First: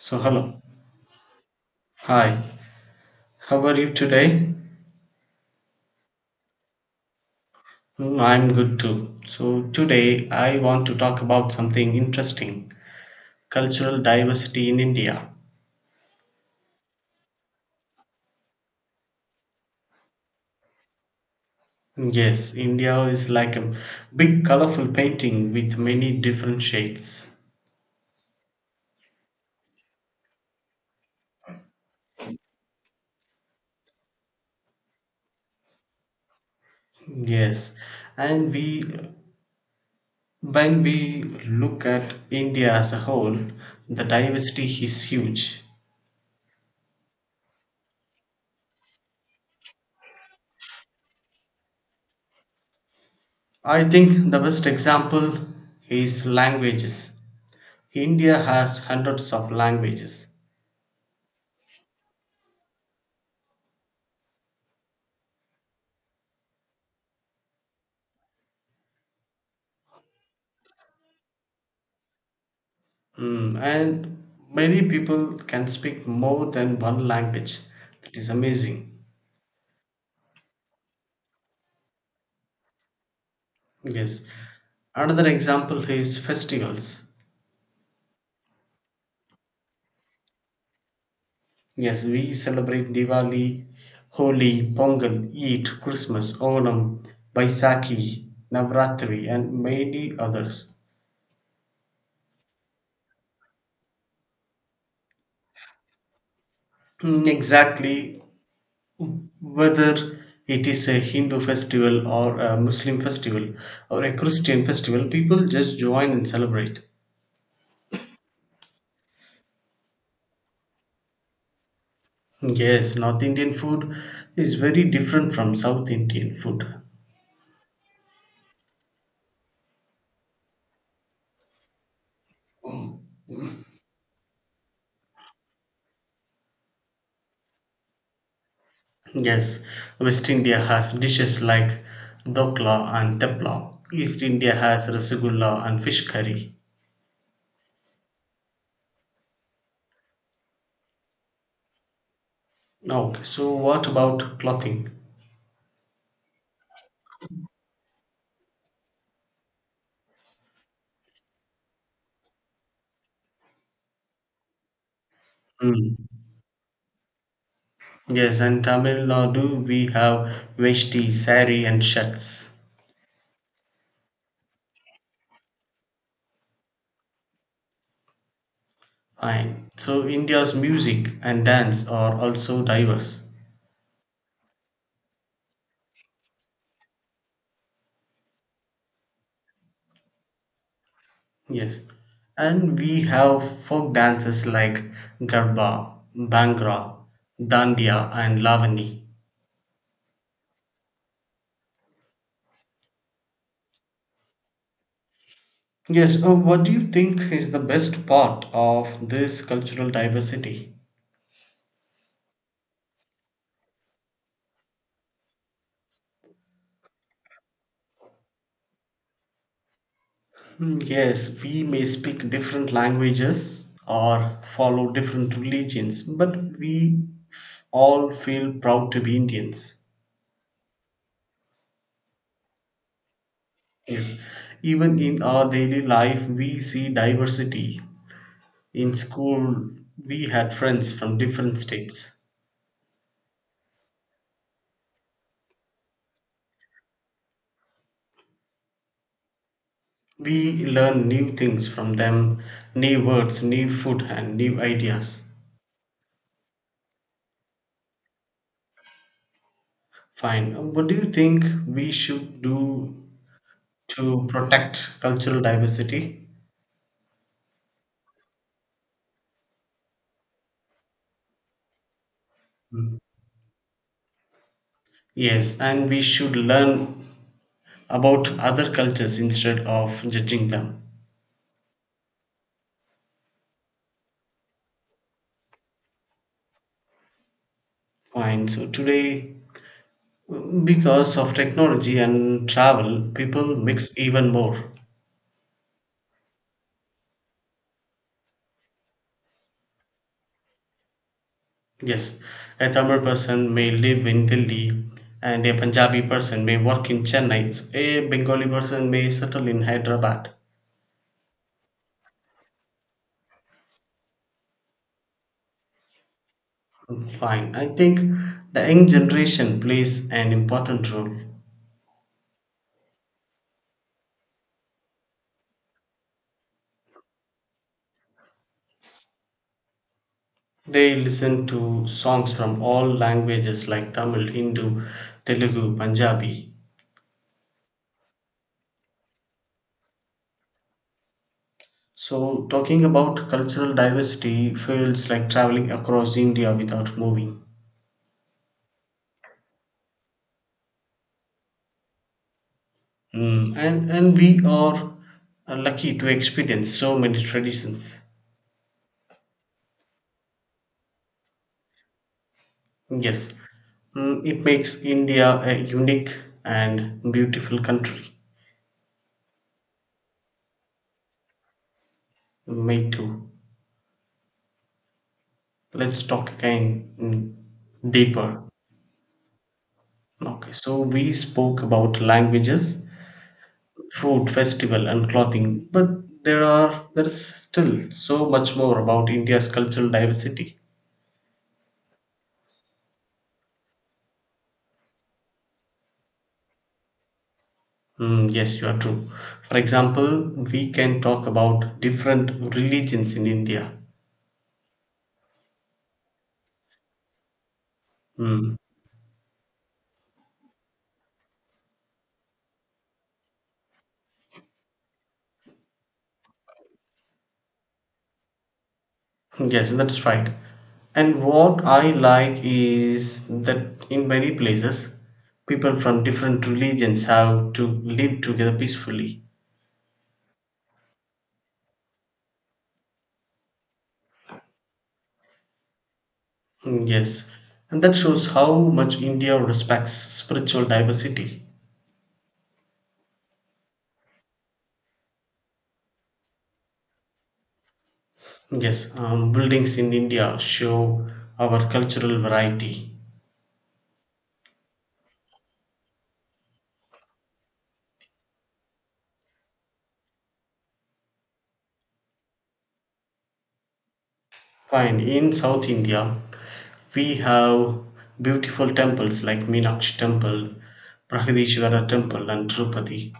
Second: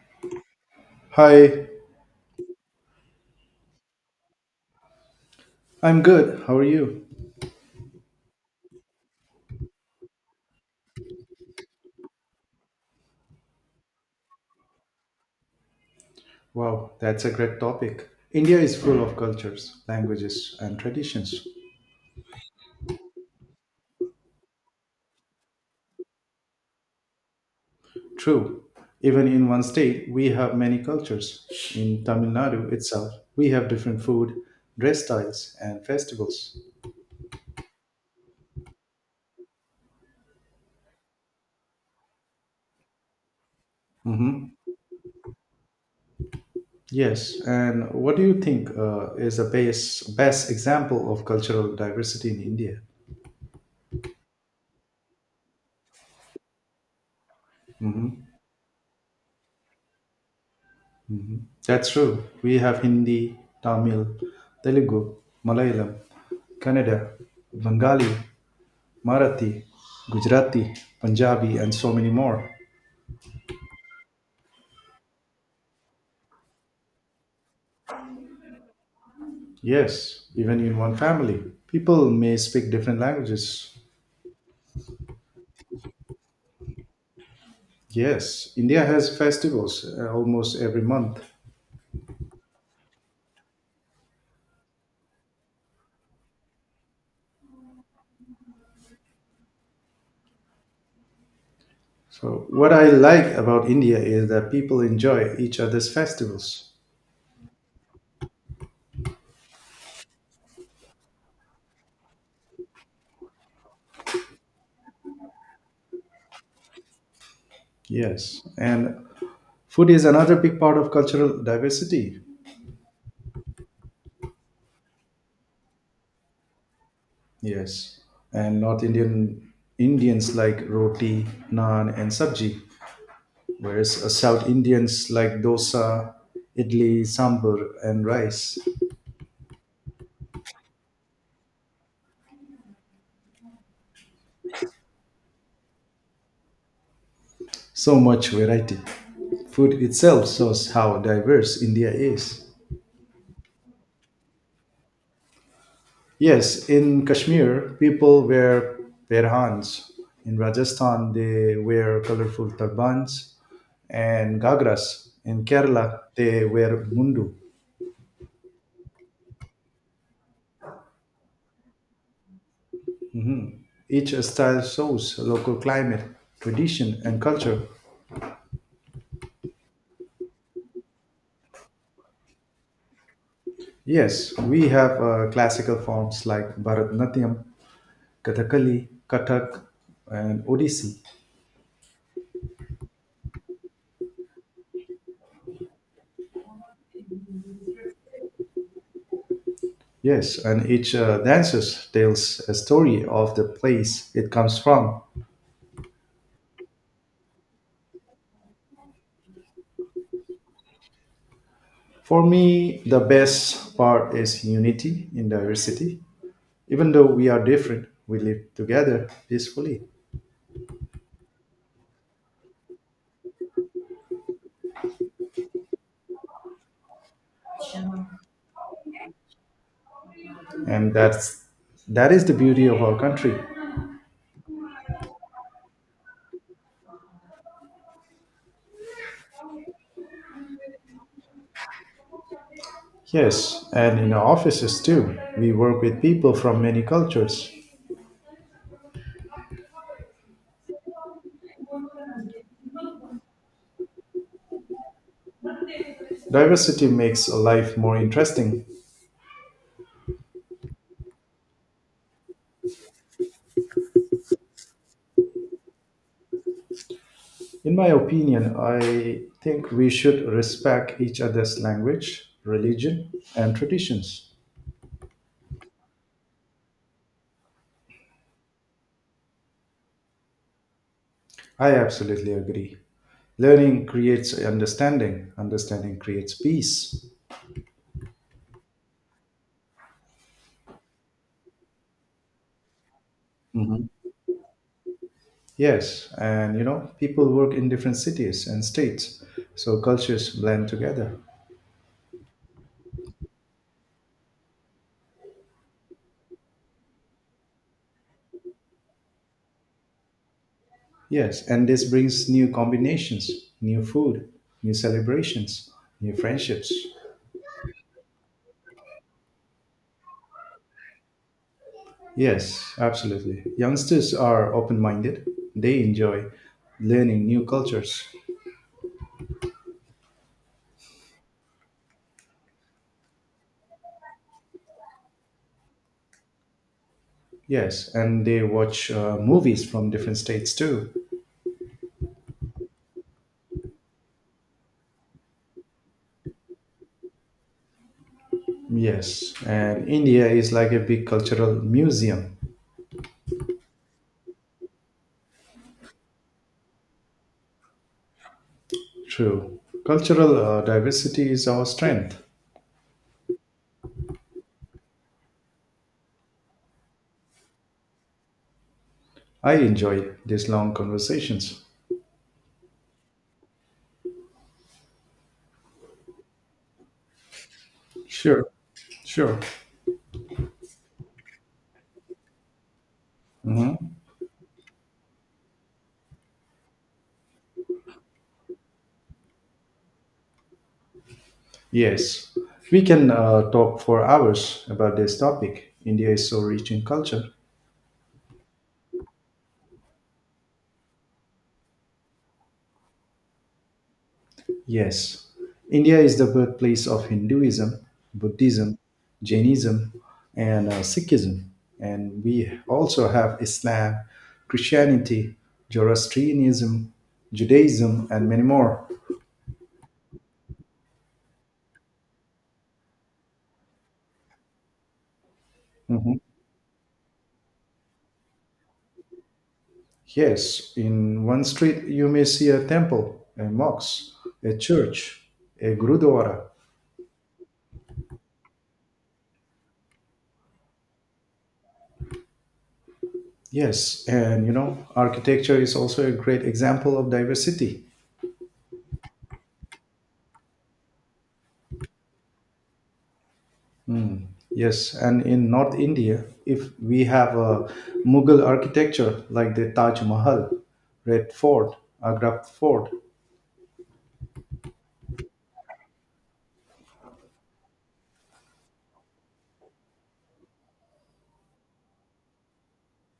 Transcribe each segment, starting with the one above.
So, hello. Hi, Hi. How are you today? I'm good. How are you? I'm good too. So, today I want to talk about something interesting cultural diversity in India. Wow, that's a great topic. India is full of cultures, languages, and traditions. Yes, India is like a big colorful painting with many different shades. True. Even in one state, we have many cultures. In Tamil Nadu itself, we have different food, dress styles, and festivals. Yes, and we when we look at India as a whole, the Mm-hmm. diversity is huge. Yes, and what do you think is the best example of cultural diversity in India? I think the best example is languages. India has hundreds of languages. That's true. We have Hindi, Tamil, Telugu, Malayalam, Kannada, Bengali, Marathi, Gujarati, Punjabi, and so many more. And many people can speak more than one language. That is amazing. Yes, even in one family, people may speak different languages. Yes. Another example is festivals. Yes, India has festivals almost every month. Yes, we celebrate Diwali, Holi, Pongal, Eid, Christmas, Onam, Baisakhi, Navratri, and many others. So, what I like about India is that people enjoy each other's festivals. Mm, exactly. Whether it is a Hindu festival or a Muslim festival or a Christian festival, people just join and celebrate. Yes, and food is another big part of cultural diversity. Yes, North Indian food is very different from South Indian food. Yes, and North Indian Indians like roti, naan, and sabji, whereas South Indians like dosa, idli, sambar, and rice. Yes, West India has dishes like dokla and tepla. East India has rasgulla and fish curry. So much variety. Food itself shows how diverse India is. Okay, so what about clothing? Yes, in Kashmir, people wear perhans. In Rajasthan, they wear colorful turbans and gagras. In Hmm. Kerala, they wear mundu. Yes, in Tamil Nadu we have veshti, sari, and shirts. Each style shows local climate, tradition, and culture. Fine. So India's music and dance are also diverse. Yes, we have classical forms like Bharatanatyam, Kathakali, Kathak, and Odissi. Yes. And we have folk dances like Garba, Bhangra, Dandiya and Lavani. Yes, and each dances tells a story of the place it comes from. Yes, what do you think is the best part of this cultural diversity? For me, the best part is unity in diversity. Even though we are different, we live together peacefully, Hmm, yes, we may speak different languages or follow different religions, but we all feel proud to be Indians. and that is the beauty of our country. Yes, even in our daily life, we see diversity. In school, we had friends from different states. Yes, and in our offices too, we work with people from many cultures. We learn new things from them, new words, new food, and new ideas. Diversity makes life more interesting. Fine. What do you think we should do to protect cultural diversity? In my opinion, I think we should respect each other's language, Mm. religion, and traditions. Yes, and we should learn about other cultures instead of judging them. I absolutely agree. Learning creates understanding, understanding creates peace. Fine. So today, because of technology and travel, people Mhm. mix even more. Yes, and you know, people work in different cities and states, so cultures blend together. Yes, a Tamil person may live in Delhi and a Punjabi person may work in Chennai. A Bengali person may settle in Hyderabad. Yes, and this brings new combinations, new food, new celebrations, new friendships. Fine. I think the young generation plays an important role. Yes, absolutely. Youngsters are open minded. They enjoy learning new cultures. They listen to songs from all languages like Tamil, Hindu, Telugu, Punjabi. Yes, and they watch movies from different states too. So, talking about cultural diversity feels like traveling across India without moving. Yes, and India is like a big cultural museum. And we are lucky to experience so many traditions. True. Cultural diversity is our strength. Yes, it makes India a unique and beautiful country. I enjoy these long conversations. Me too. Let's talk again deeper. Sure, sure. Okay, so we spoke about languages, Mhm. food, festival, and clothing, but there is still so much more about India's cultural diversity. Yes, we can talk for hours about this topic. India is so rich in culture. Mm, yes, you are true. For example, we can talk about different religions in India. Yes, India is the birthplace of Hinduism, Mm, Buddhism, Jainism, and Sikhism. And we also have Islam, Christianity, Zoroastrianism, Judaism, and many more. yes, that's right. And what I like is that in many places, people from Mhm. different religions have to live together peacefully. Yes, in one street you may see a temple, a mosque, a church, a gurudwara. Mm, yes, and that shows how much India respects spiritual diversity. Yes, and you know, architecture is also a great example of diversity. Yes, buildings in India show our cultural variety. Mm, Yes, and in North India, if we have a Mughal architecture like the Taj Mahal, Red Fort, Agra Fort, Fine. In South India, we have beautiful temples like Meenakshi Temple, Brahadishvara Temple, and Tirupati.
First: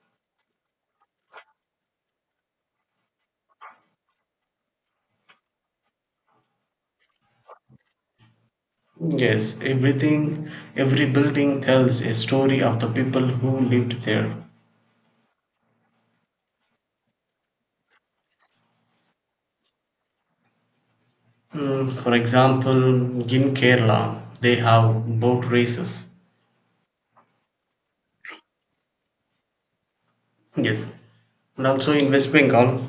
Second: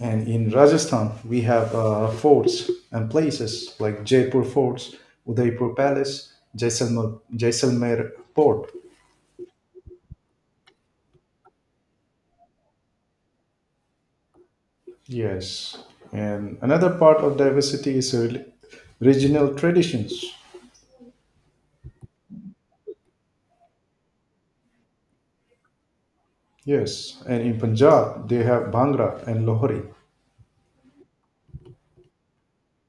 and in Rajasthan we have forts and places like Jaipur Forts, Udaipur Palace, Jaisalmer, Jaisalmer Port. Yes, every building tells a story of the people who lived there. Yes, and another part of diversity is regional traditions. For example, in Kerala, they have boat races. Yes, and in Punjab they have Bhangra and Lohri. Yes, and also in West Bengal,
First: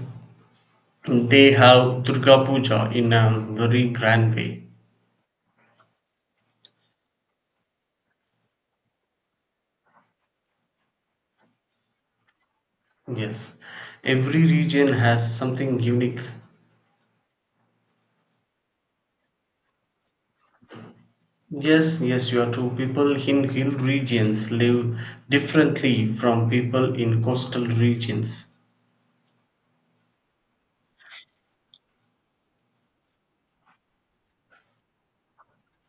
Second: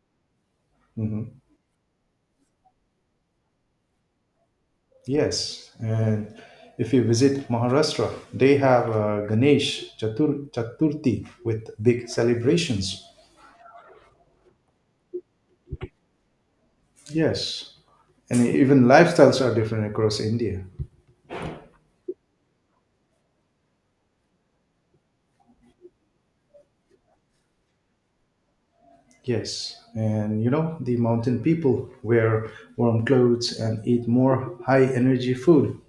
Mm-hmm. they have Durga Puja in a very grand way. Yes, and if you visit Maharashtra, they have Ganesh Chaturthi with big celebrations. Yes, every region has something unique. Yes, and even lifestyles are different across India. Yes, yes, you are true. People in hill regions live differently from people in coastal regions. Yes, and you know, the mountain people wear warm clothes and eat more high energy food.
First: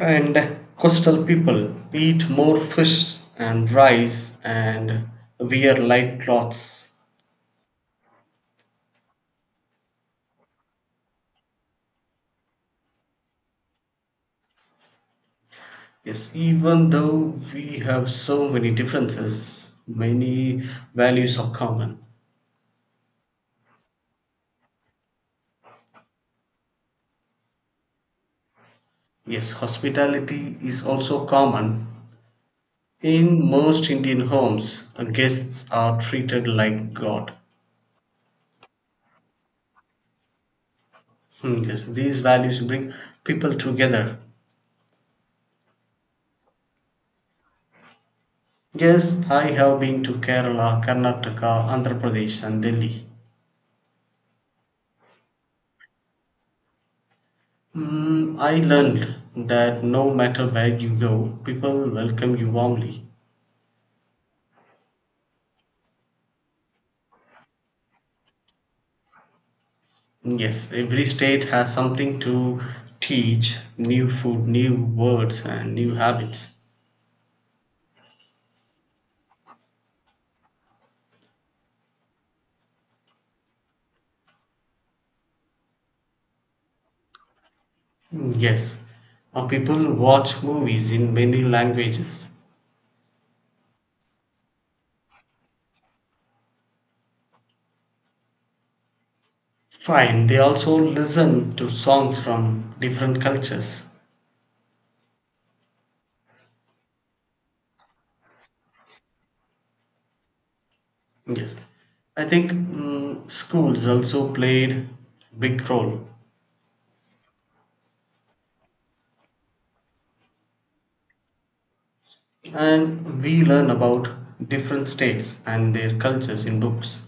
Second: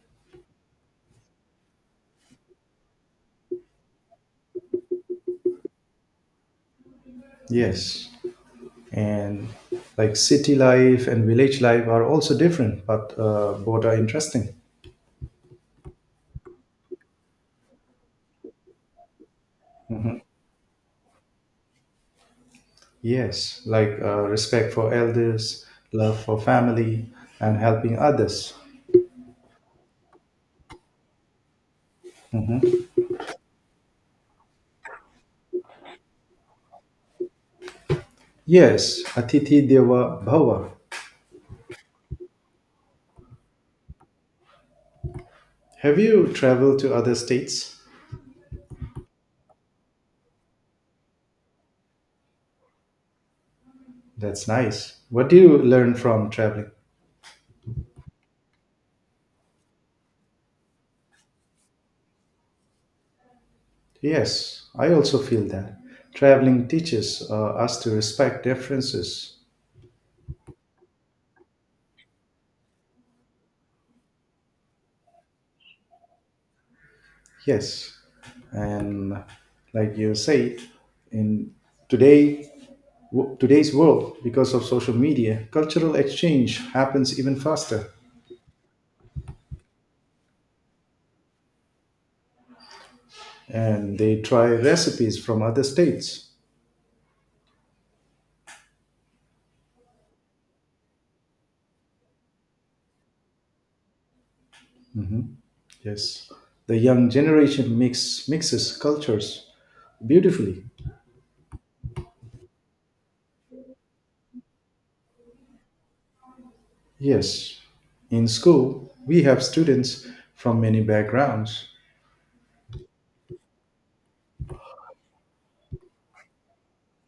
And coastal people eat more fish and rice and wear light clothes. Yes, and like city life and village life are also different, but both are interesting. Yes, even though we have so many differences, Hmm. many values are common. Yes, like respect for elders, love for family, and helping others. Yes, hospitality is also common. Mhm. In most Indian homes, guests are treated like God. Yes, Atithi Deva Bhava. Hmm, yes, these values bring people together. Have you traveled to other states? Yes, I have been to Kerala, Karnataka, Andhra Pradesh, and Delhi. That's nice. What do you learn from traveling? I learned that no matter where you go, people welcome you warmly. Yes, I also feel that. Traveling teaches us to respect differences. Yes, every state has something to teach new food, new words, and new habits. Yes, and like you say, in today, today's world, because of social media, cultural exchange happens even faster. Mm, yes, people watch movies in many languages. And they try recipes from other states. Fine, they also listen to songs from different cultures. Yes. The young generation mixes cultures beautifully. Yes, I think schools also played big role, Yes, in school, we have students from many backgrounds. and we learn about different states and their cultures in books.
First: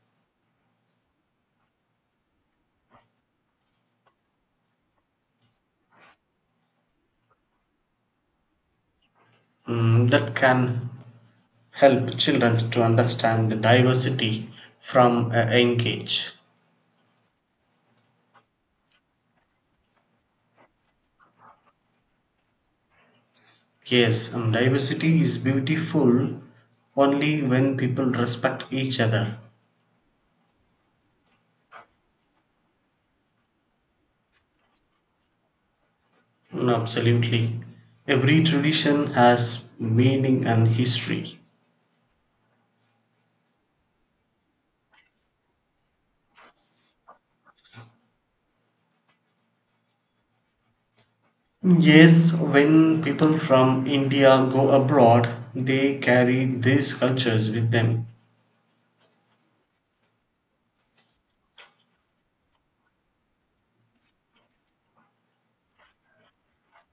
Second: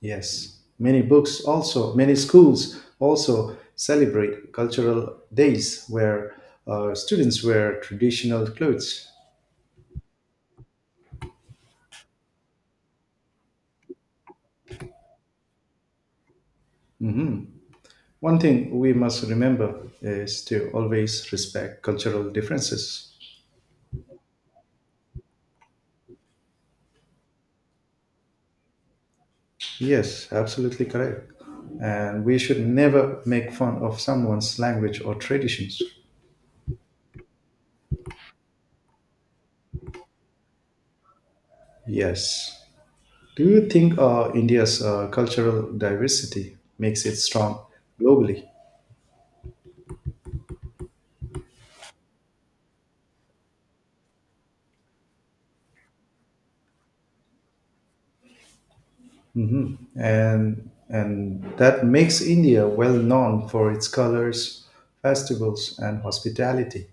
Yes, many books also, many schools also celebrate cultural days where students wear traditional clothes. That can help children to understand the diversity from a young age. Mhm. One thing we must remember is to always respect cultural differences. Yes, diversity is beautiful only when people respect each other. Yes, absolutely correct. And we should never make fun of someone's language or traditions. Absolutely, every tradition has meaning and history. Yes. Do you think India's cultural diversity makes it strong globally? Yes, when people from India go abroad, they carry these cultures with them. Hmm. And that makes India well known for its colors, festivals, and hospitality.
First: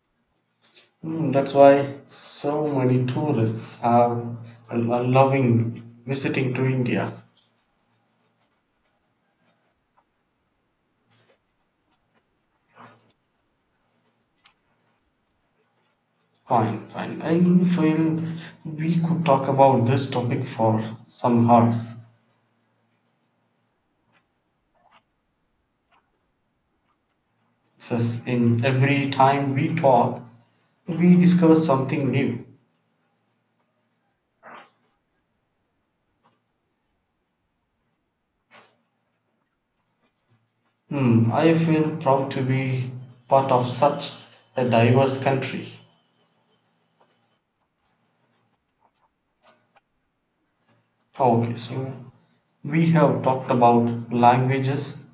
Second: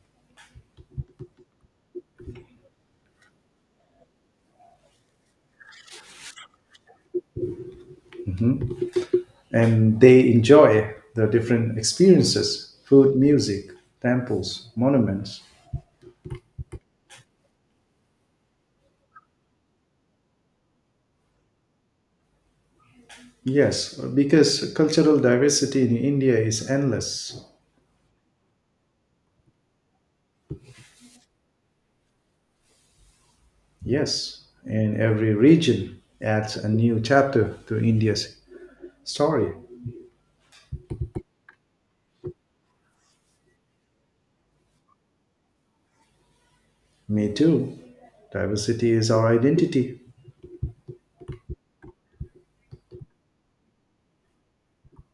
That's why so many tourists are loving visiting to India. Mhm. And they enjoy the different experiences: food, music, temples, monuments. Fine, fine. I feel we could talk about this topic for some hours. Yes, because cultural diversity in India is endless. Since in every time we talk, we discover something new. Yes, and every region adds a new chapter to India's story. I feel proud to be part of such a diverse country. Me too. Diversity is our identity. Okay, so we have talked about languages,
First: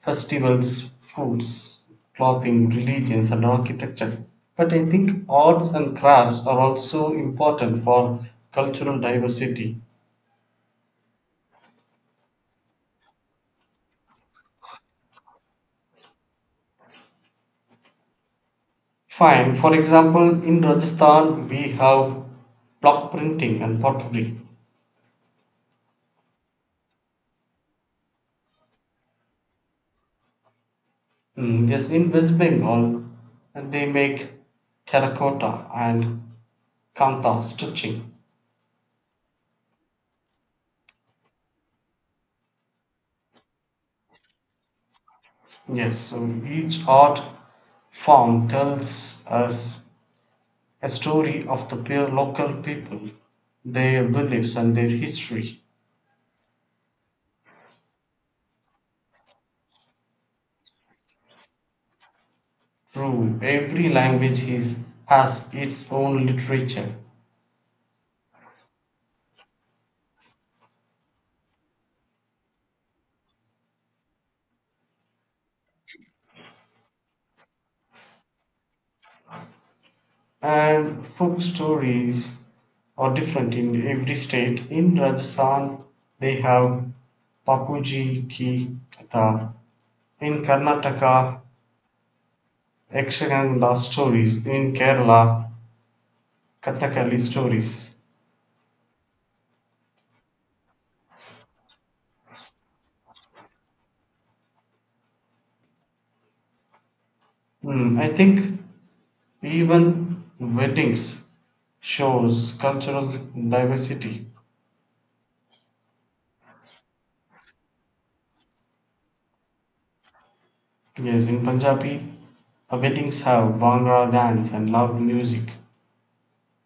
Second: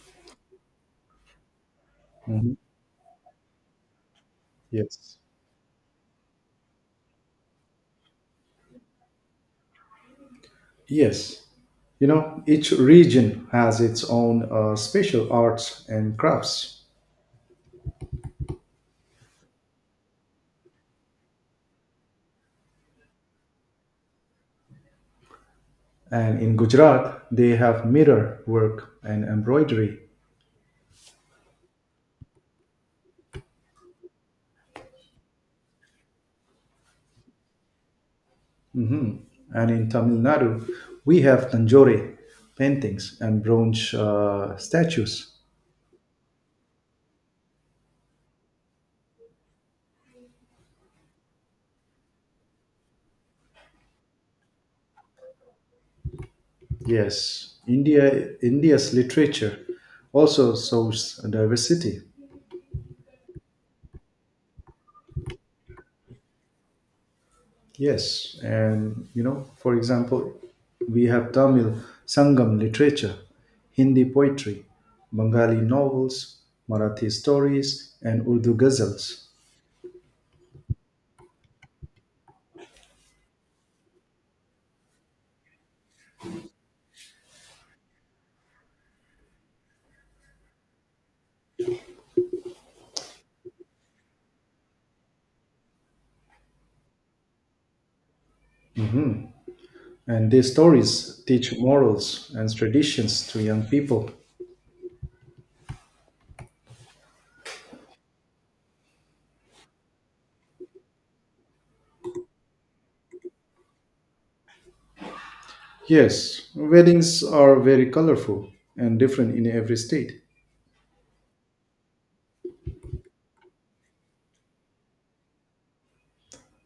festivals, foods, Mhm. clothing, religions, and architecture. But I Yes. think arts and crafts are also important for cultural diversity. Yes. You know, each region has its own special arts and crafts. Fine, for example, in Rajasthan we have block printing and pottery. And in Gujarat, they have mirror work and embroidery. Mm, yes, in West Bengal they make terracotta and kanta stitching. Mhm. And in Tamil Nadu, we have Tanjore paintings and bronze statues. Yes, so each art form tells us a story of the local people, their beliefs, and their history. Yes, India India's literature also shows diversity. True, every language has its own literature, Yes, and you know, for example, we have Tamil Sangam literature, Hindi poetry, Bengali novels, Marathi stories, and Urdu ghazals. and folk stories are different in every state. In Rajasthan, they have Papuji ki Katha. In Karnataka, Ekshaganga stories. In Kerala, Kathakali stories. And these stories teach morals and traditions to young people. I think even weddings shows cultural diversity. Yes, weddings are very colorful and different in every state. Yes, in Punjabi, weddings have Bhangra dance and loud music.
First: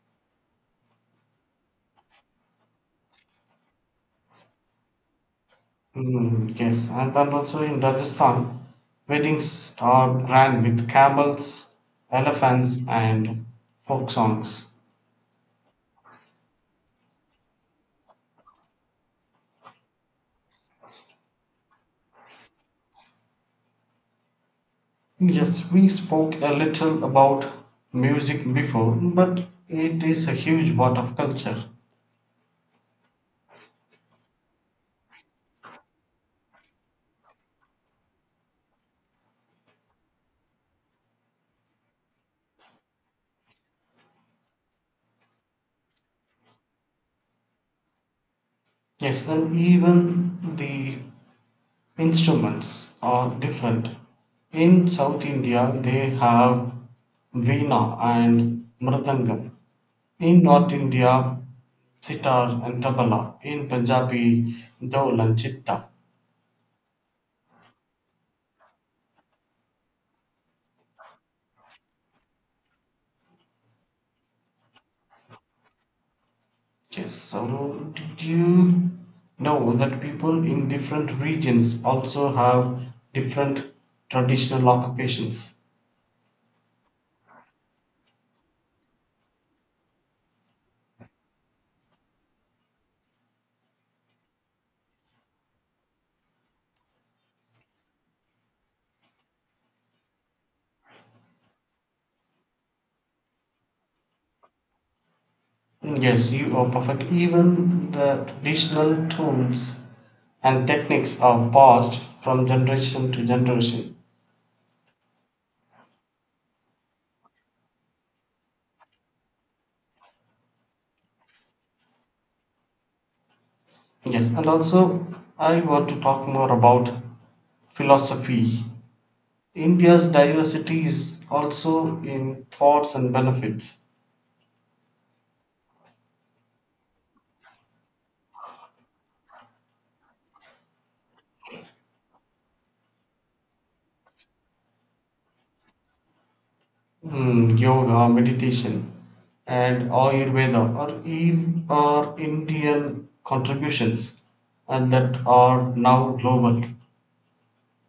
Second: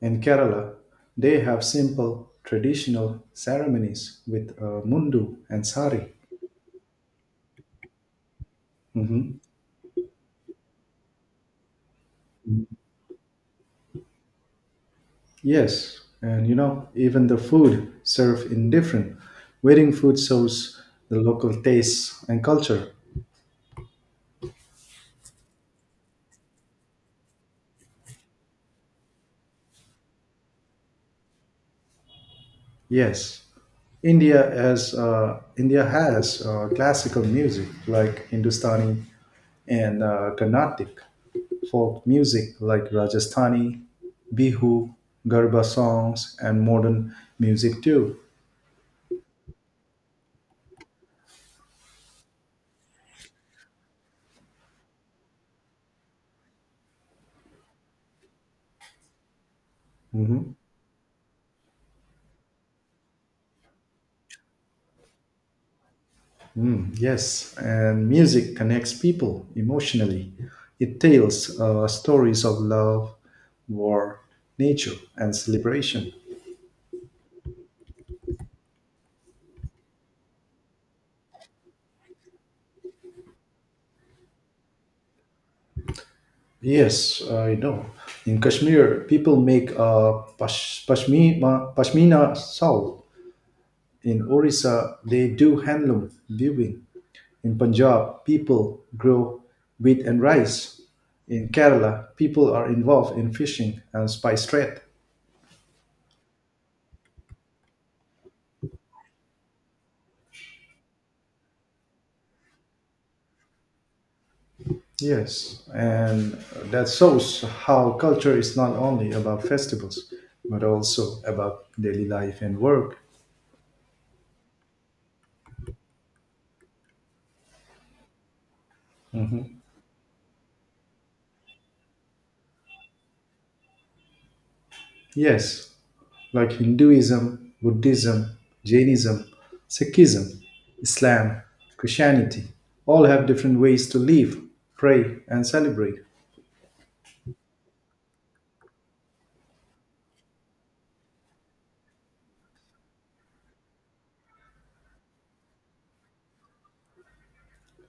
In Kerala, they have simple traditional ceremonies with mundu and sari. Hmm, yes, and then also in Rajasthan, Mhm. weddings are ran with camels, elephants, and folk songs. Yes, and you know, even the food served in different. Wedding food shows the local tastes and culture. Yes, we spoke a little about music before, but it is a huge part of culture. Yes, India has classical music like Hindustani and Carnatic, folk music like Rajasthani, Bihu, Garba songs, and modern music too. Yes, and even the Instruments are different. In South India they have veena and mridangam. In Mhm. North India, sitar and tabla. In Punjabi, dol and chitta. Yes, and music connects people emotionally. It tells stories of love, war, nature, and celebration. Yes, so did you know that people in different regions also have different traditional occupations? Yes, I know. In Kashmir, people make a pashmina shawl. In Orissa, they do handloom weaving. In Punjab, people grow wheat and rice. In Kerala, people are involved in fishing and spice trade. Yes, you are perfect. Even the traditional tools and techniques are passed from generation to generation. Yes, and that shows how culture is not only about festivals, but also about daily life and work. Yes, and also I want to talk more about philosophy. India's diversity is also in thoughts and benefits. Yes, like Hinduism, Buddhism, Jainism, Sikhism, Islam, Christianity, all have different ways to live, pray, and celebrate. Yoga, meditation, and Ayurveda are Indian contributions and that are now global.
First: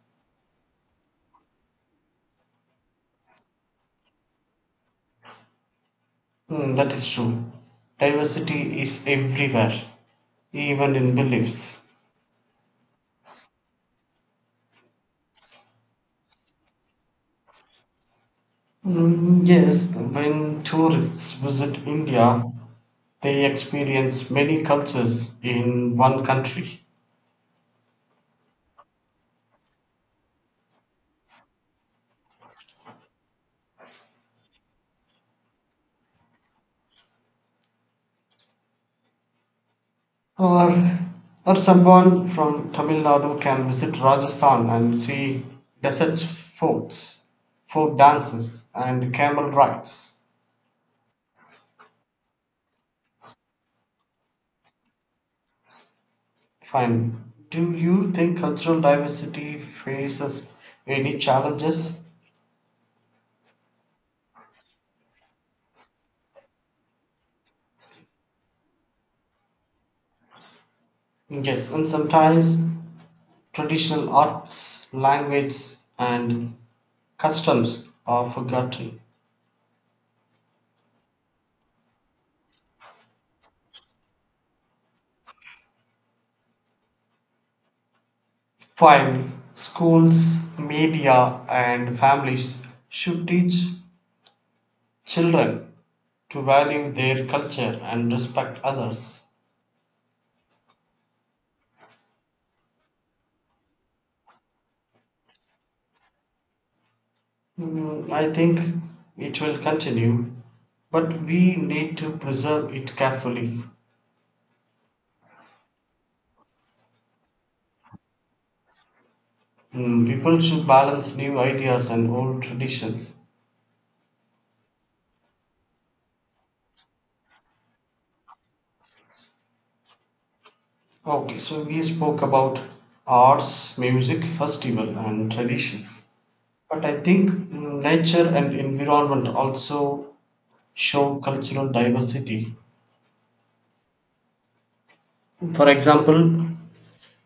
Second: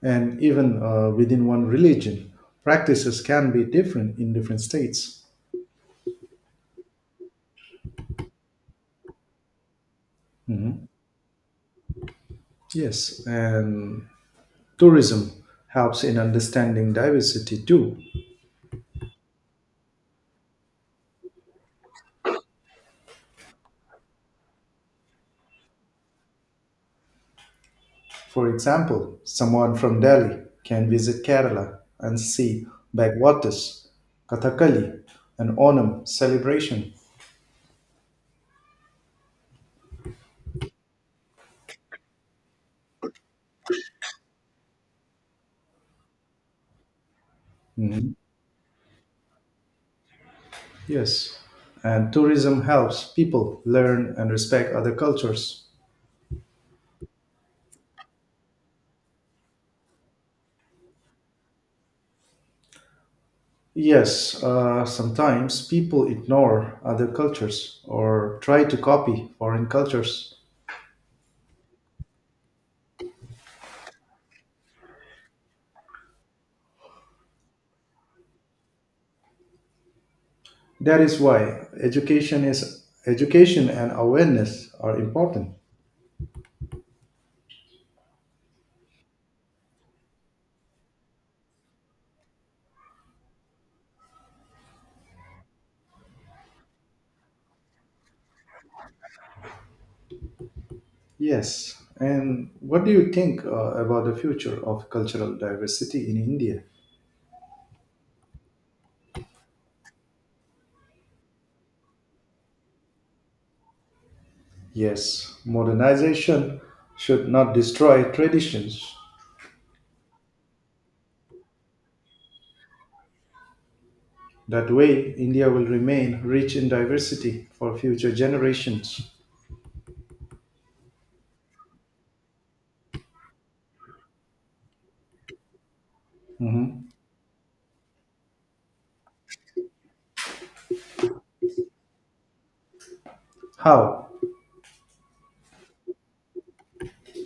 And even within one religion, practices can be different in different states. That is true. Diversity is everywhere, even in beliefs. Yes, and tourism helps in understanding diversity too. Mm, yes, when tourists visit India, they experience many cultures in one country. For example, someone from Delhi can visit Kerala and see backwaters, Kathakali, and Onam celebration. Or, or someone from Tamil Nadu can visit Rajasthan and see desert forts, folk Mhm. dances, and camel rides. Yes. And tourism helps people learn and respect other cultures. Fine. Do you think cultural diversity faces any challenges? Yes, sometimes people ignore other cultures or try to copy foreign cultures. Yes, and sometimes traditional arts, language, and customs are forgotten. That is why education and awareness are important. While schools, media, and families should teach children to value their culture and respect others. Yes. And what do you think about the future of cultural diversity in India? I think it will continue, but we need to preserve it carefully. Yes, modernization should not destroy traditions. People should balance new ideas and old traditions. That way, India will remain rich in diversity for future generations. Okay, so we spoke about arts, music, festival, and traditions. But Mhm. I think nature and environment also show cultural diversity. How? For example,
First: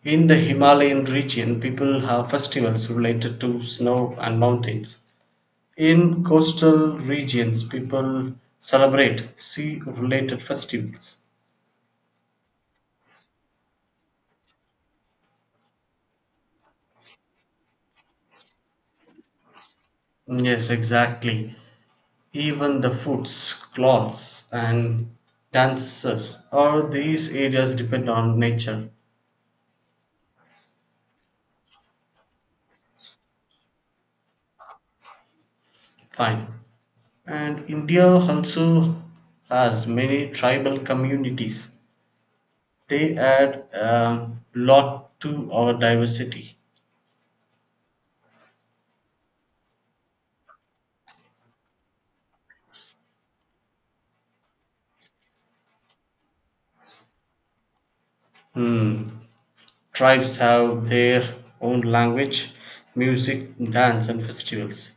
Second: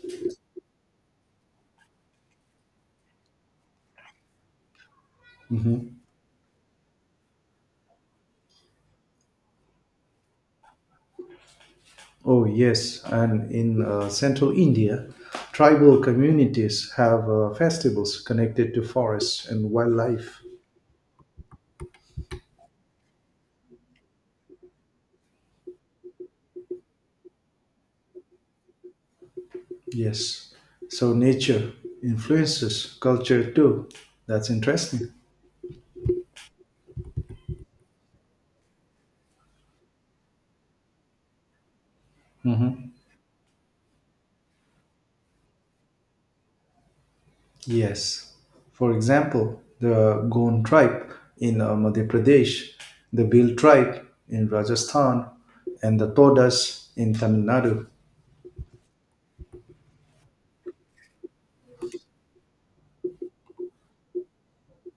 in the Himalayan region, people have festivals related to snow and mountains. Mhm. In coastal regions, people celebrate sea related festivals. Oh, yes. And in central India, tribal communities have festivals connected to forests and wildlife. Yes, exactly. Even the foods, clothes, and dances all these areas depend on nature. Yes. So nature influences culture too. That's interesting. Fine. And India also has many tribal communities. Mhm. They add a lot to our diversity. Yes. For example, the Gond tribe in Madhya Pradesh, the Bill tribe in Rajasthan, and the Todas in Tamil Nadu. Tribes have their own language, music, dance, and festivals.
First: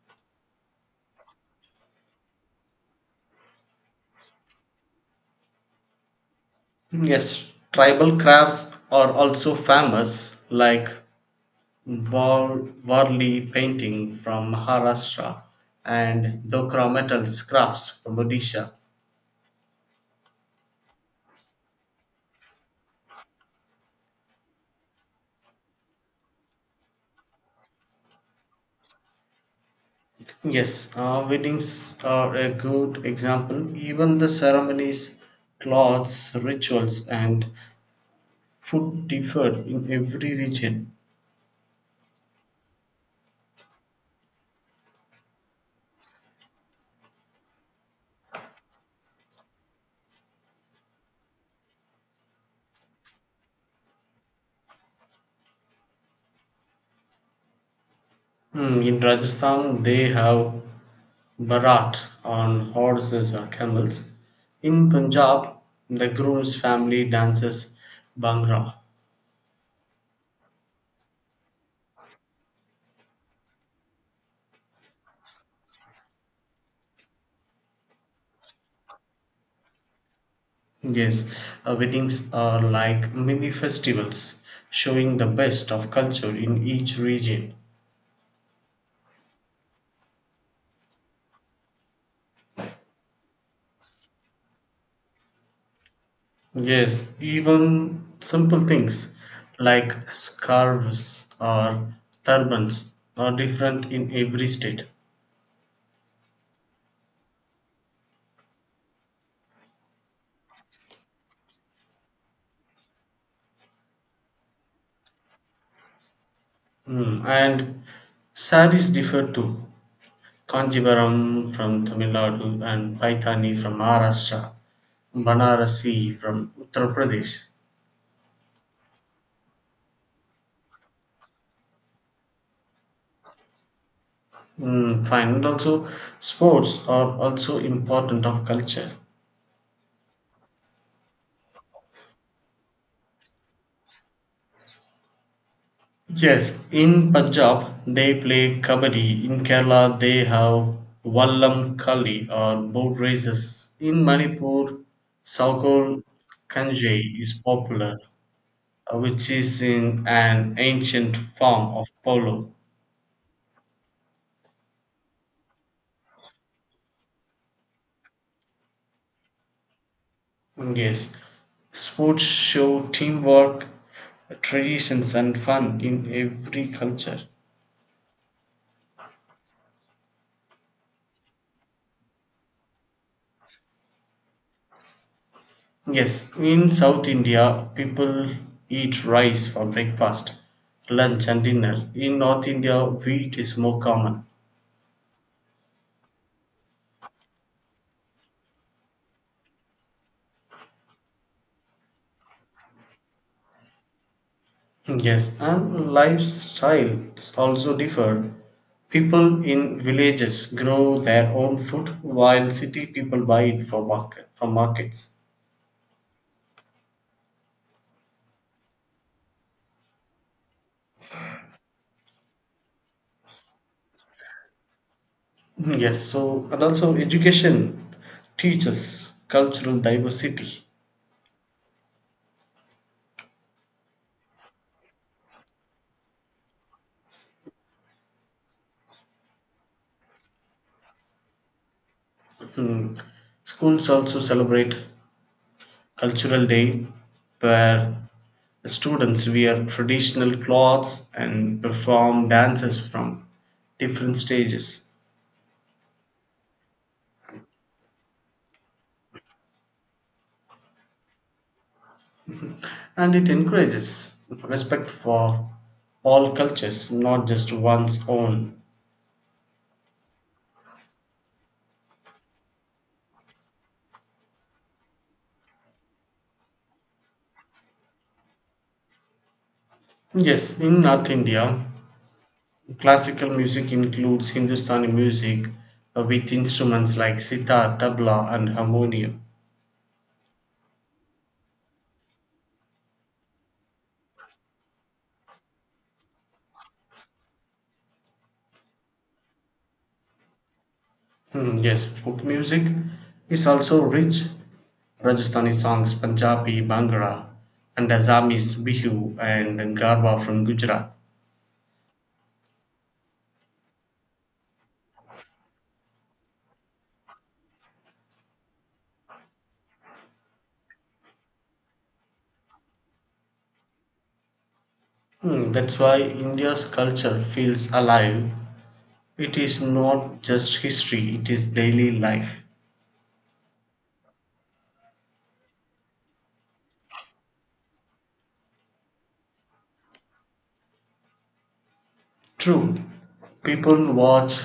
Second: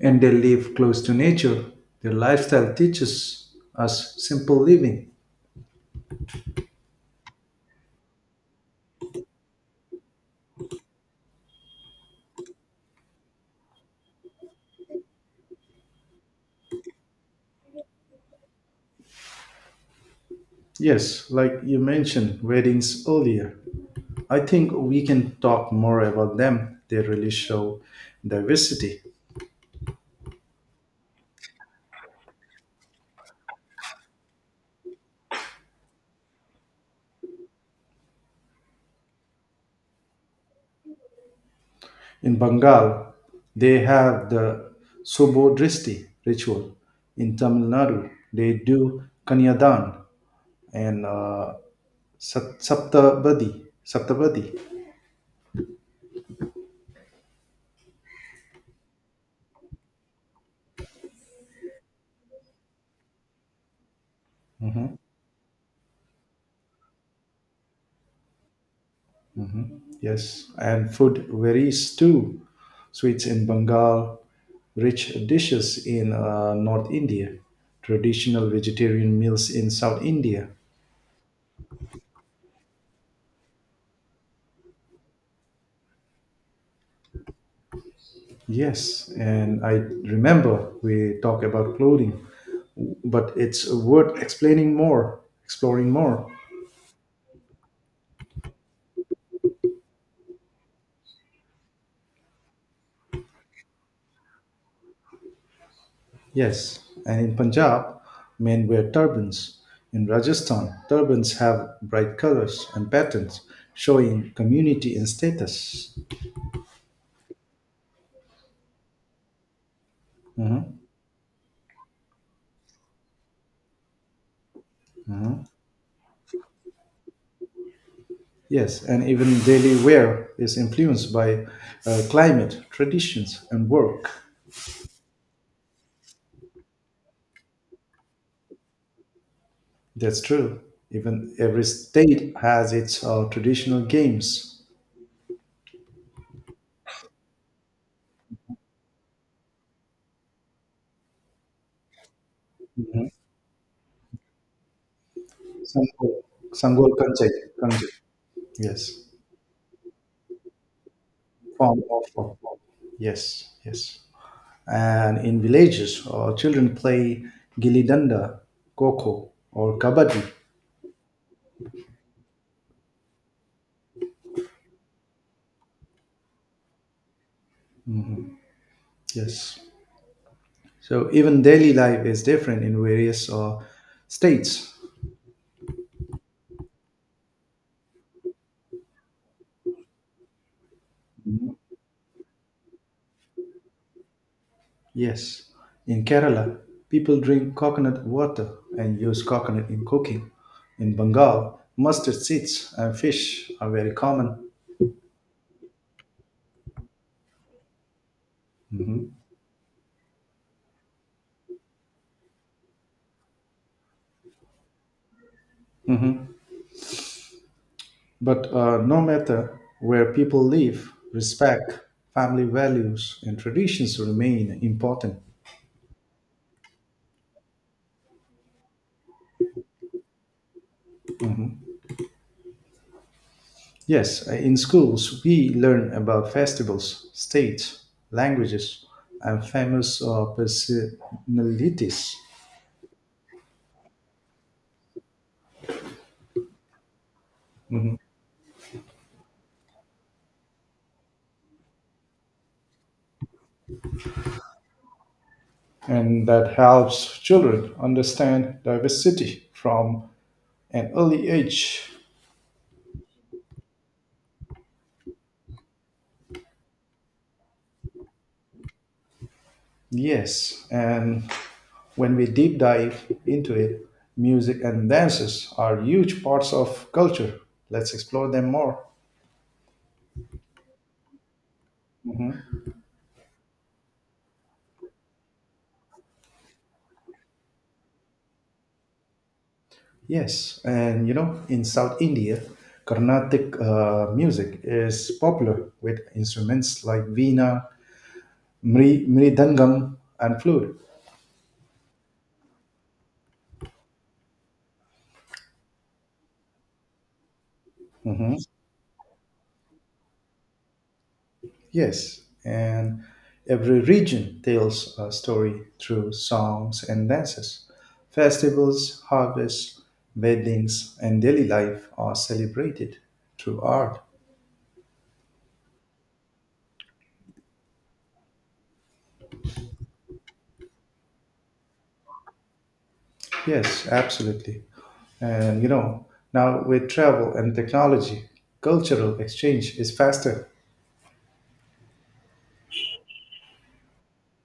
And they live close to nature. Their lifestyle teaches us simple living. Yes, tribal crafts are also famous, like War, Warli painting from Maharashtra and Dokra metal crafts from Odisha. Yes, like you mentioned, weddings earlier. I think we can talk more about them. They really show diversity. Yes, weddings are a good example. Even the ceremonies, cloths, rituals, and food differ in every region. In Bengal, they have the Subodristi ritual. In Tamil Nadu, they do Kanyadan and Saptabadi. In Rajasthan, they have Bharat on horses or camels. In Mhm. Punjab, the groom's family dances Bhangra. Yes, and food varies too. Sweets in Bengal, rich dishes in North India, traditional vegetarian meals in South India. Yes, weddings are like mini festivals showing the best of culture in each region. Yes, and I remember we talk about clothing, but it's worth exploring more. Yes, even simple things like scarves or turbans are different in every state. Yes, and in Punjab, men wear turbans. In Rajasthan, turbans have bright colors and patterns, showing community and status. And saris differ too. Mhm, Kanjivaram from Tamil Nadu and Paithani from Maharashtra, mhm. Banarasi from Uttar Pradesh. Yes, and even daily wear is influenced by climate, traditions, and work. Mm, fine. And also, sports are also important of culture. That's true. Even every state has its traditional games. Yes, in Punjab they play kabaddi. In Kerala they have Vallam Kali or boat Mhm. races. In Manipur, Saukol Sangol, Sangol Kanjai Kanchai. is Kanchai. popular, Yes. Which is in an ancient form Form of of polo. yes, yes. And in villages, children play gilli danda, coco, or kabaddi. Mm, yes, sports show teamwork, traditions, and fun in every culture. Yes. So even daily life is different in various states. Yes, in South India, people eat rice for breakfast, lunch, and dinner. In North India, wheat is more common. Yes. In Kerala, people drink coconut water and use coconut in cooking. In Bengal, mustard seeds and fish are very common. Yes, and lifestyles also differ. Mhm. People in villages grow their own food while city people buy it from markets. Mhm. But no matter where people live, respect, family values, and traditions remain important. Yes, so and also education teaches cultural diversity. Mhm. Yes, in schools, we learn about festivals, states, languages, and famous personalities. Hmm. Schools also celebrate cultural day where Mhm. students wear traditional clothes and perform dances from different stages, And that helps children understand diversity from an early age. and it encourages respect for all cultures, not just one's own. Yes, and when we deep dive into it, music and dances are huge parts of culture. Let's explore them more. Yes, in North India Mhm. classical music includes Hindustani music, with instruments like sitar, tabla and harmonium. Yes, and you know, in South India, Carnatic music is popular with instruments like veena, mridangam, and flute. Hmm, yes, folk music is also rich. Rajasthani songs, Punjabi, Bhangra, and Mhm. Assamese Bihu and Garba from Gujarat. Yes, and every region tells a story through songs and dances. Festivals, harvests, weddings, and daily life are celebrated through art. That's why India's culture feels alive. It is not just history, it is daily life. Yes, absolutely. And you know, now with travel and technology, cultural exchange is faster. True, people watch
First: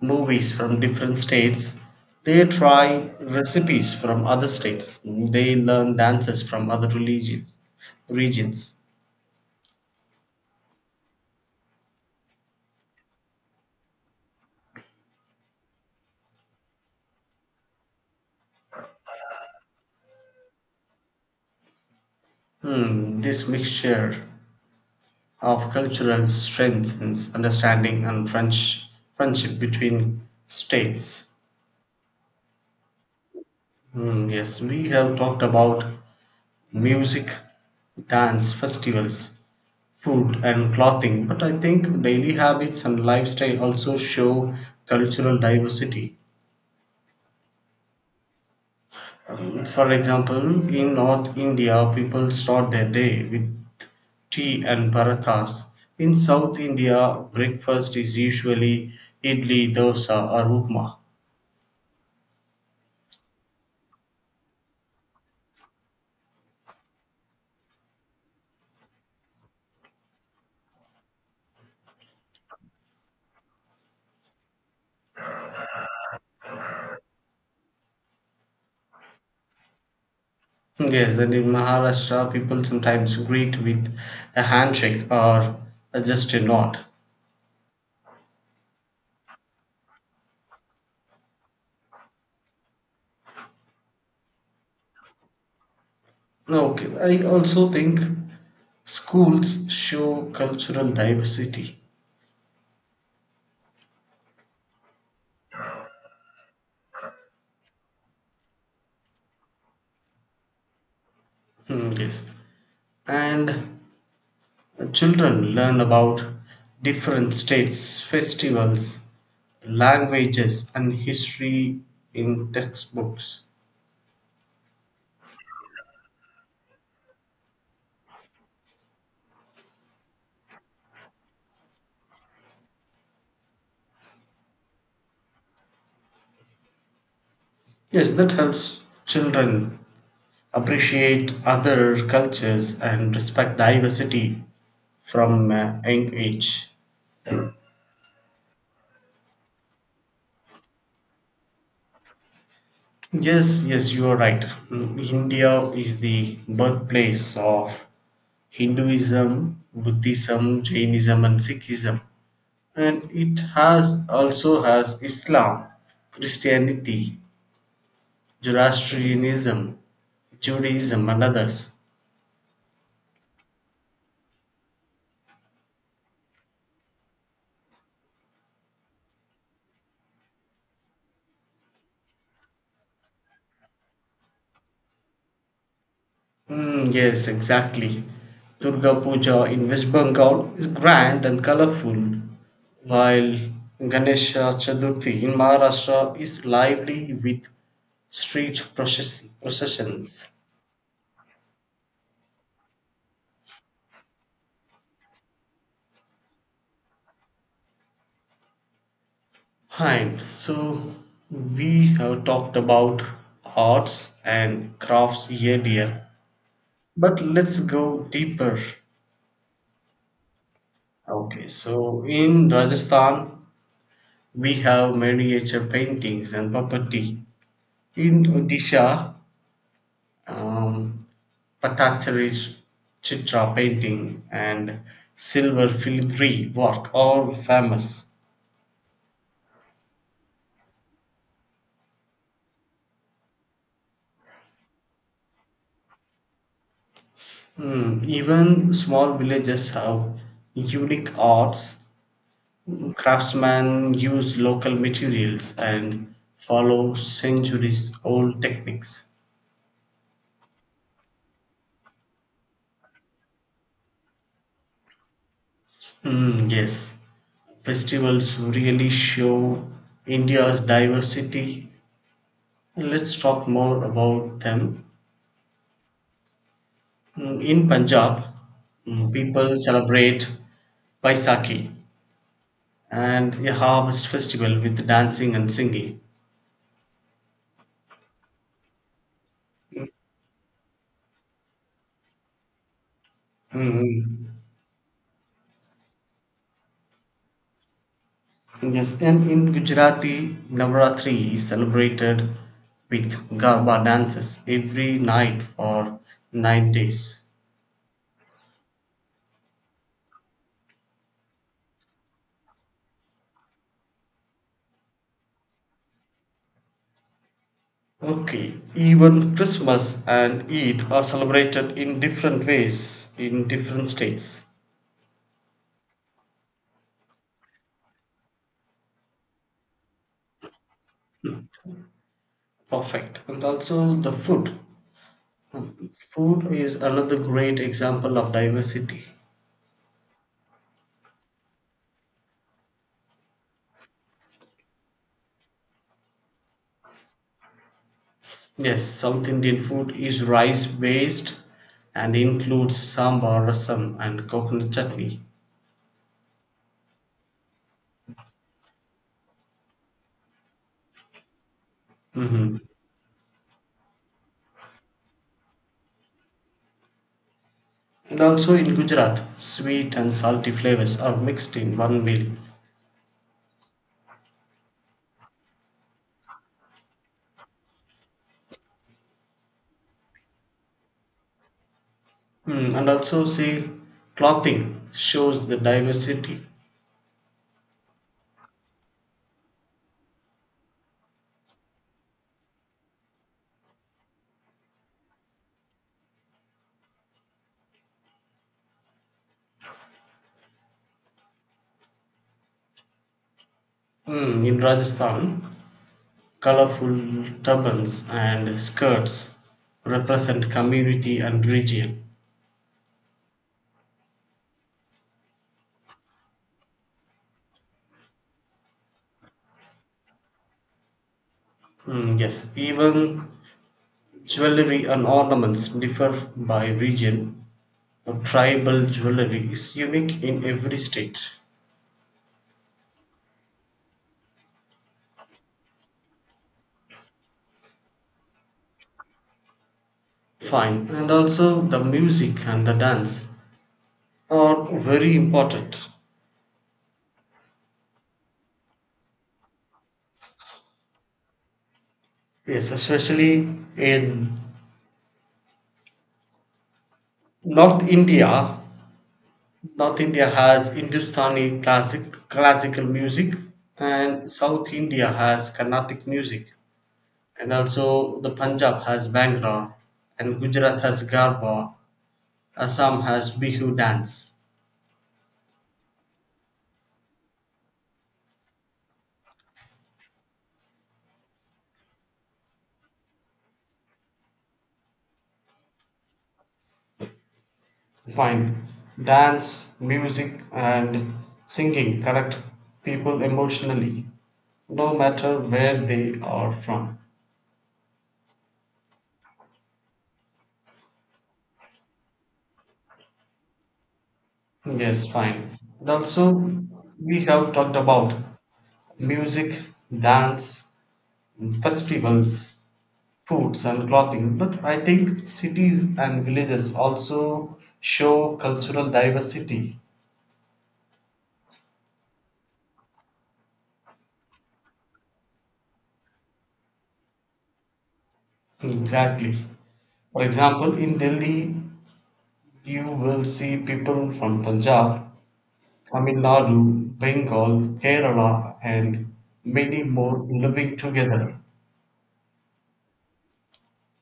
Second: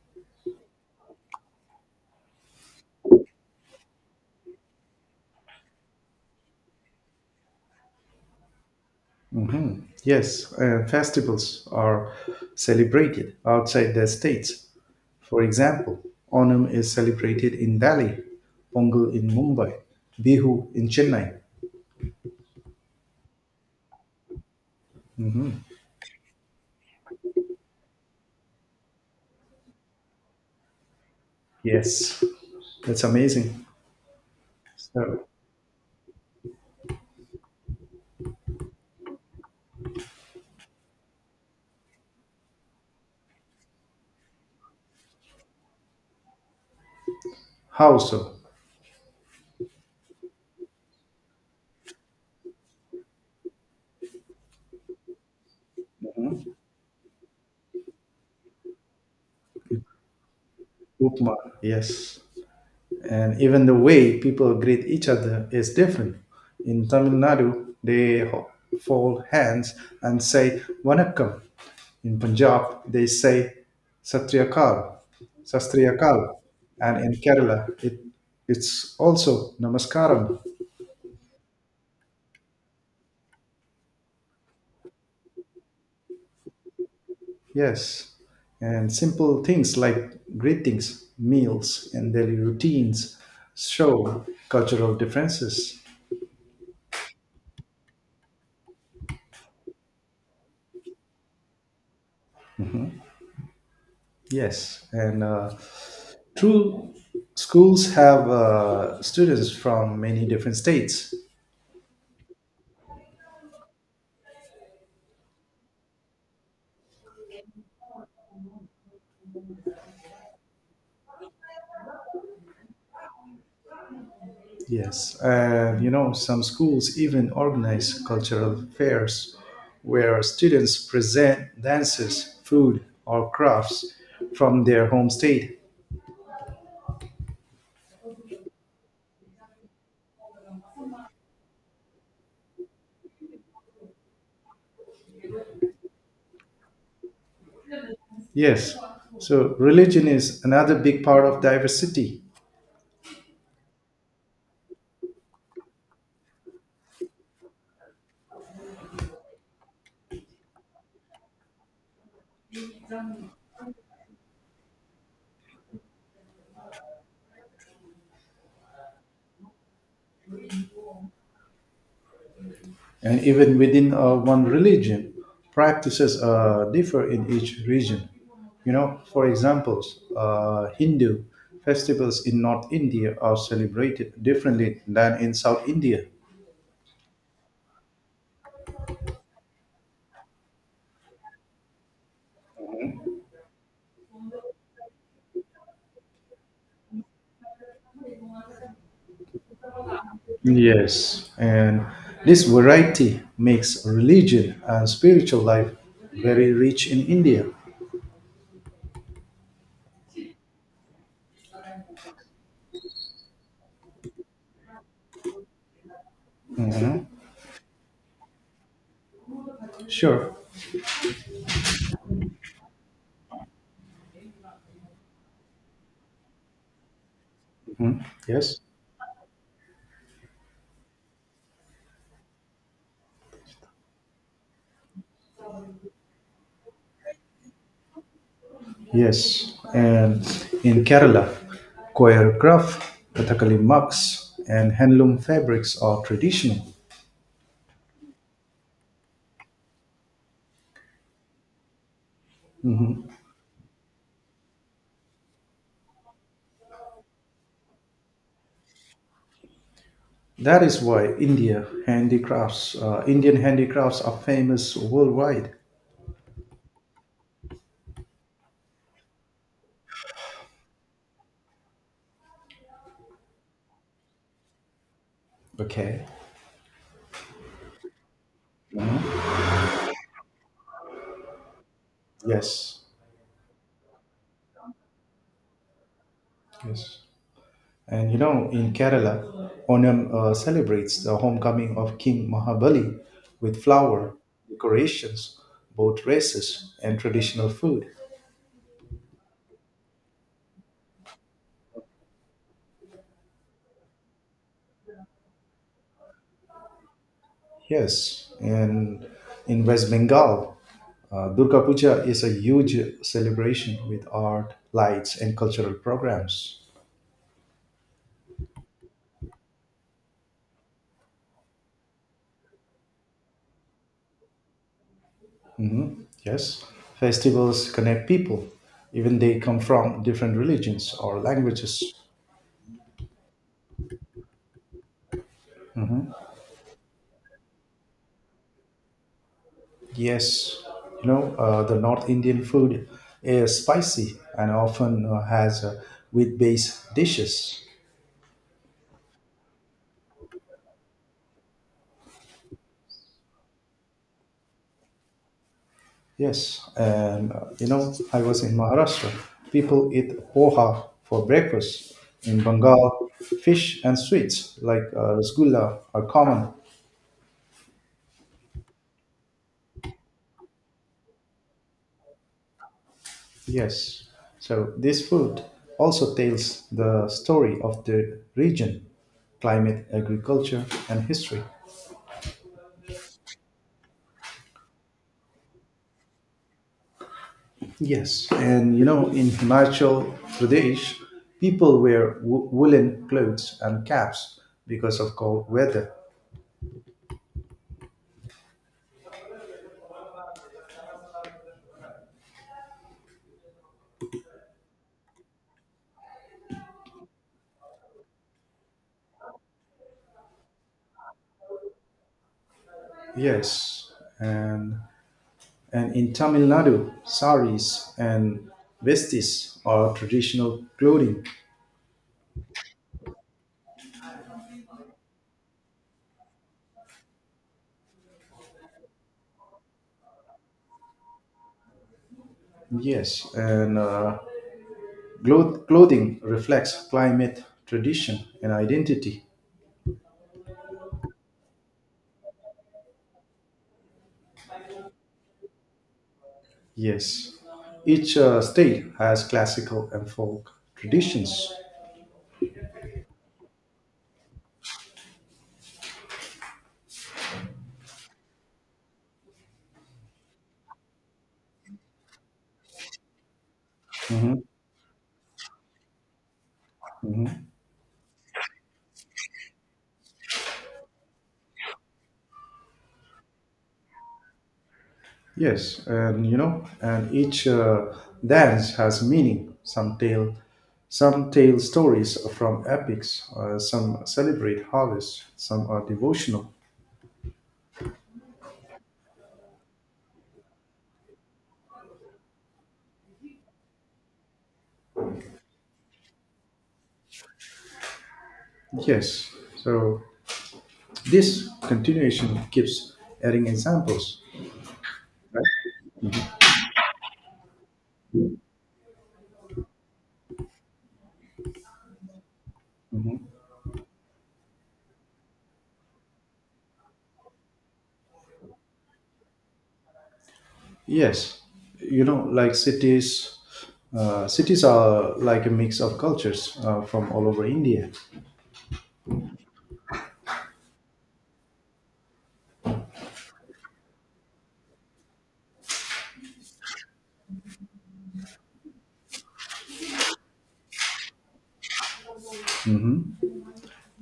movies from different states. They try recipes from other states. They learn dances from other religions. Regions. Mhm. Yes, and festivals are celebrated outside their states. For example, Onam is celebrated in Delhi, Pongal in Mumbai, Bihu in Chennai. This mixture of cultural strengthens understanding and French friendship between states. Yes, that's amazing. Hmm, yes, we have So, talked about music, dance, festivals, food, and clothing, but I think daily habits and lifestyle also show cultural diversity. how so? For example, in North India, people start their day with tea and parathas. In South India, breakfast is usually idli, dosa, or upma. Upma, yes. And even the way people greet each other is different. In Tamil Nadu, they fold hands and say Vanakkam. In Punjab, they say Satriyakal, Sastriyakal. And in Kerala, it's also Namaskaram. Yes, and in Maharashtra, people sometimes greet with a handshake or just a nod. Yes, and simple things like greetings, meals, and daily routines show cultural differences. Okay, I also think schools show cultural diversity. Yes, and true schools have students from many different states. Hmm, yes, and Children learn about different states, festivals, languages, and history in textbooks. Yes, and you know, some schools even organize cultural fairs where students present dances, food, or crafts from their home state. Yes, that helps children appreciate other cultures and respect diversity from a young age. Yes. So religion is another big part of diversity. Yes, you are right. India is the birthplace of Hinduism, Buddhism, Jainism, and Sikhism. And it has also has Islam, Christianity, Zoroastrianism, Judaism, and others. And even within one religion, practices differ in each region. You know, for examples, Hindu festivals in North India are celebrated differently than in South India. Yes, exactly. Durga Puja in West Bengal is grand and colorful, while Ganesha Chaturthi in Maharashtra is lively with processions. Yes. And this variety makes religion and spiritual life very rich in India. Fine. So we have talked about arts and crafts earlier. Mhm. But let's go deeper. Sure. Okay, so in Rajasthan, we have miniature paintings and puppetry. Mm. In Yes. Odisha, um, Patachari Chitra painting and silver filigree work, all famous. Yes, and in Kerala, coir craft, Kathakali mugs, and handloom fabrics are traditional. Hmm, even small villages have unique arts. Craftsmen use local materials and follow centuries old techniques. That is why Indian handicrafts are famous worldwide. Hmm, yes. Festivals really show India's diversity. Let's talk more about them. Okay. In Punjab, people celebrate Baisakhi Yes, and a harvest festival with dancing and singing. yes. And you know, in Kerala, Onam celebrates the homecoming of King Mahabali with flower, Mm, decorations, boat races, and traditional food. Yes, and in Gujarati, Navratri is celebrated with Garba dances every night for 9 days. Yes, and in West Bengal, Durga Puja is a huge celebration with art, lights, and cultural programs. Okay, even Christmas and Eid are celebrated in different ways in different states. Mhm. Yes, festivals connect people, even they come from different religions or languages. Perfect. And also the food. Mhm. Food is another great example of diversity. Yes, you know the North Indian food is spicy and often has wheat-based dishes. Yes, South Indian food is rice based and includes sambar, rasam, and coconut chutney. Yes, and you know, I was in Maharashtra. People eat poha for breakfast. In Mhm. Bengal, fish and sweets like rasgulla are common. And also in Gujarat, sweet and salty flavors are mixed in one meal. Yes, so this food also tells the story of the region, climate, agriculture, and history. And also, see, clothing shows the diversity. Yes, and you know, in Himachal Pradesh, people wear woolen clothes and caps because of cold weather. Hmm, in Rajasthan, colorful turbans and skirts represent community and region. Yes, and And in Tamil Nadu, saris and vestis are traditional clothing. Hmm, yes, even jewelry and ornaments differ by region. Tribal jewelry is unique in every state. Yes, and clothing reflects climate, tradition, and identity. Fine, and also the music and the dance are very important. Yes, each state has classical and folk traditions. Yes, especially in North India, North India has Hindustani classic classical music, and Mhm, South India has Carnatic music, mhm. and also the Punjab has Bhangra, and Gujarat has Garba, Assam has Bihu dance. Yes, and you know, and each dance has meaning. Some tell stories from epics. Some celebrate harvest. Some are devotional. Find dance, music, and singing connect people emotionally, no matter where they are from. Yes. So this continuation keeps adding examples. Yes, fine. And also, we have talked about music, dance, festivals, Mhm. foods, and clothing. But I think cities and villages also show cultural diversity. Yes. You know, like cities are like a mix of cultures from all over India. Exactly. For example, in Delhi, you will see people from Punjab, Tamil Nadu, Bengal, Kerala, and many more living together. Mhm.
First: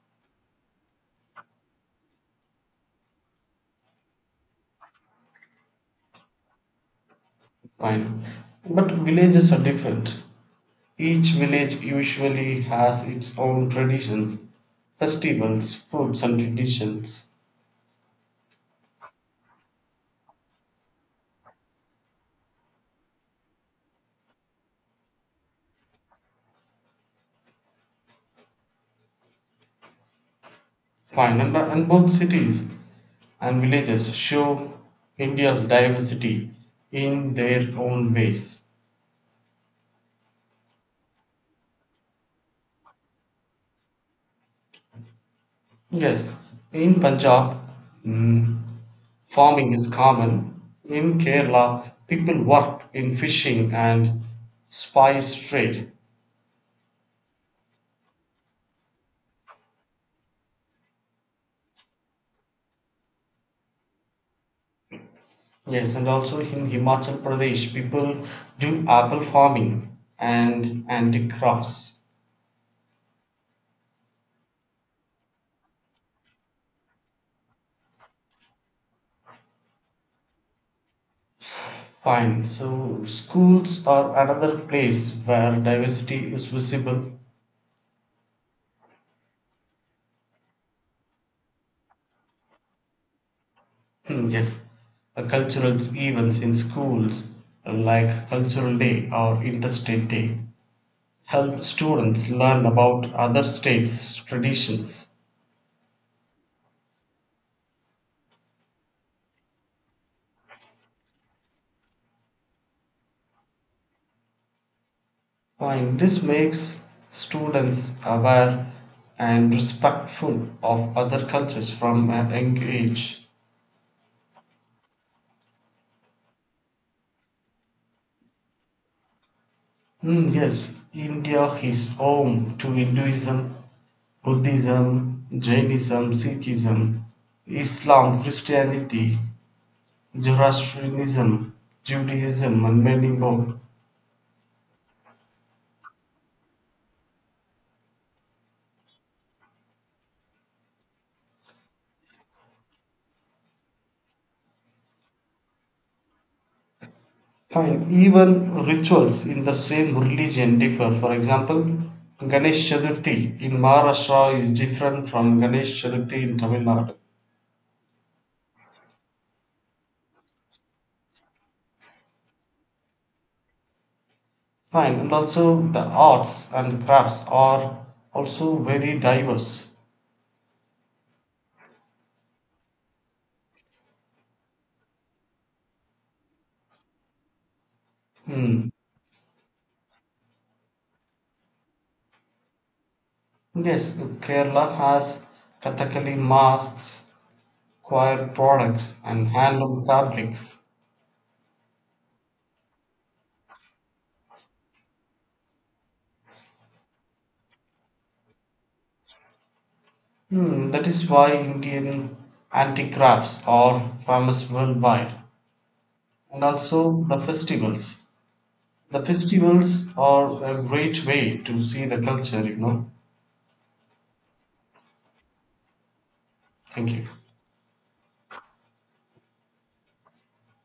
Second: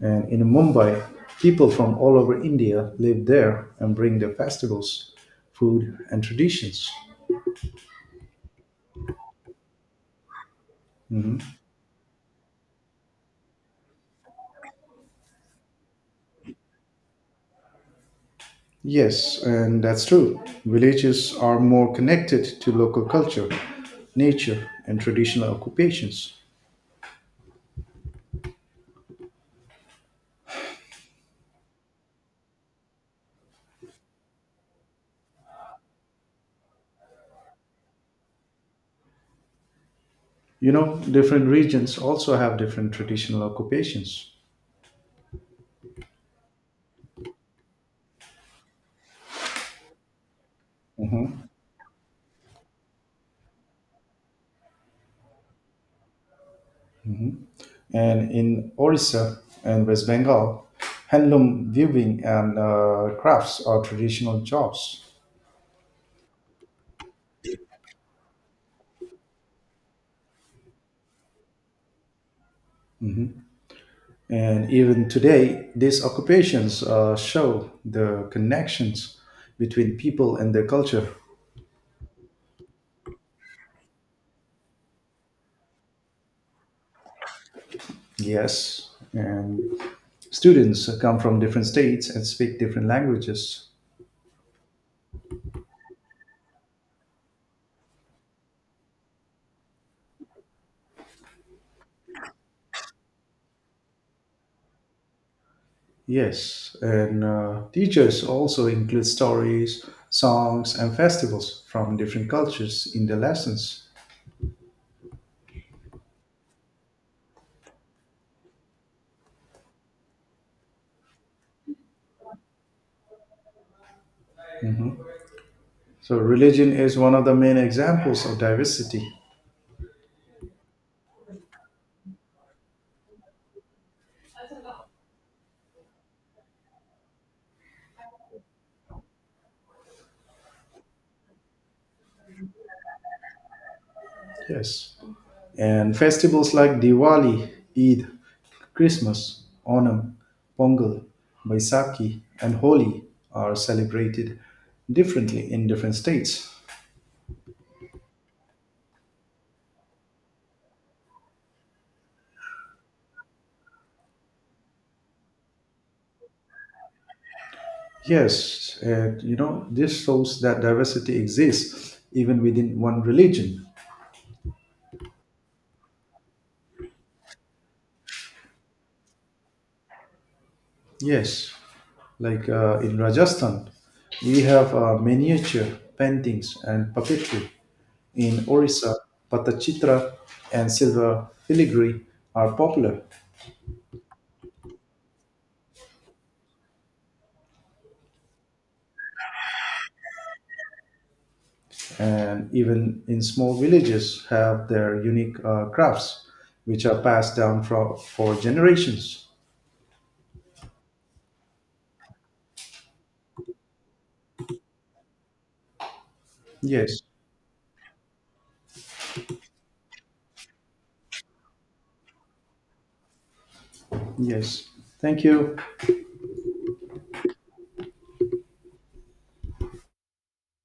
And in Mumbai, people from all over India live there and bring their festivals, food, and traditions. Fine. But villages are different. Each Mhm. village usually has its own traditions, festivals, foods, and traditions. Yes, and that's true. Villages are more connected to local culture, nature, and traditional occupations. Fine, and both cities and villages show India's diversity in their own ways. You know, different regions also have different traditional occupations. Yes, in Punjab, mm, farming is common. In Mhm. Kerala, people work in fishing and spice trade. And in Orissa and West Bengal, handloom weaving and crafts are traditional jobs. Yes, and also in Himachal Pradesh, people do apple farming and handicrafts. Mhm. And even today, these occupations show the connections between people and their culture. Fine, so schools are another place where diversity is visible. Yes, and students come from different states and speak different languages. Yes, cultural events in schools like Cultural Day or Interstate Day help students learn about other states' traditions. Yes, and teachers also include stories, songs, and festivals from different cultures in their lessons. And this makes students aware and respectful of other cultures from a young age. Mhm. So, religion is one of the main examples of diversity. Hmm, yes, India is home to Hinduism, Buddhism, Jainism, Sikhism, Islam, Christianity, Zoroastrianism, Judaism, and many more. Yes. And festivals like Diwali, Eid, Christmas, Onam, Pongal, Baisakhi, and Holi are celebrated differently in different states. Fine, even rituals in the same religion differ. For example, Ganesh Chaturthi in Maharashtra is different from Ganesh Chaturthi in Tamil Nadu. Yes, and you know, this shows that diversity exists even within one religion. Fine, and also the arts and crafts are also very diverse. Yes, like in Rajasthan, we have miniature paintings and puppetry. In Hmm. Orissa, patachitra and silver filigree are popular, Yes, Kerala has Kathakali masks, choir products, and handloom fabrics. and even in small villages have their unique crafts, which are passed down for generations. Hmm, that is why Indian antique crafts are famous worldwide. And Yes, also the festivals. The festivals are a great way to see the culture. yes. Thank you. Thank you.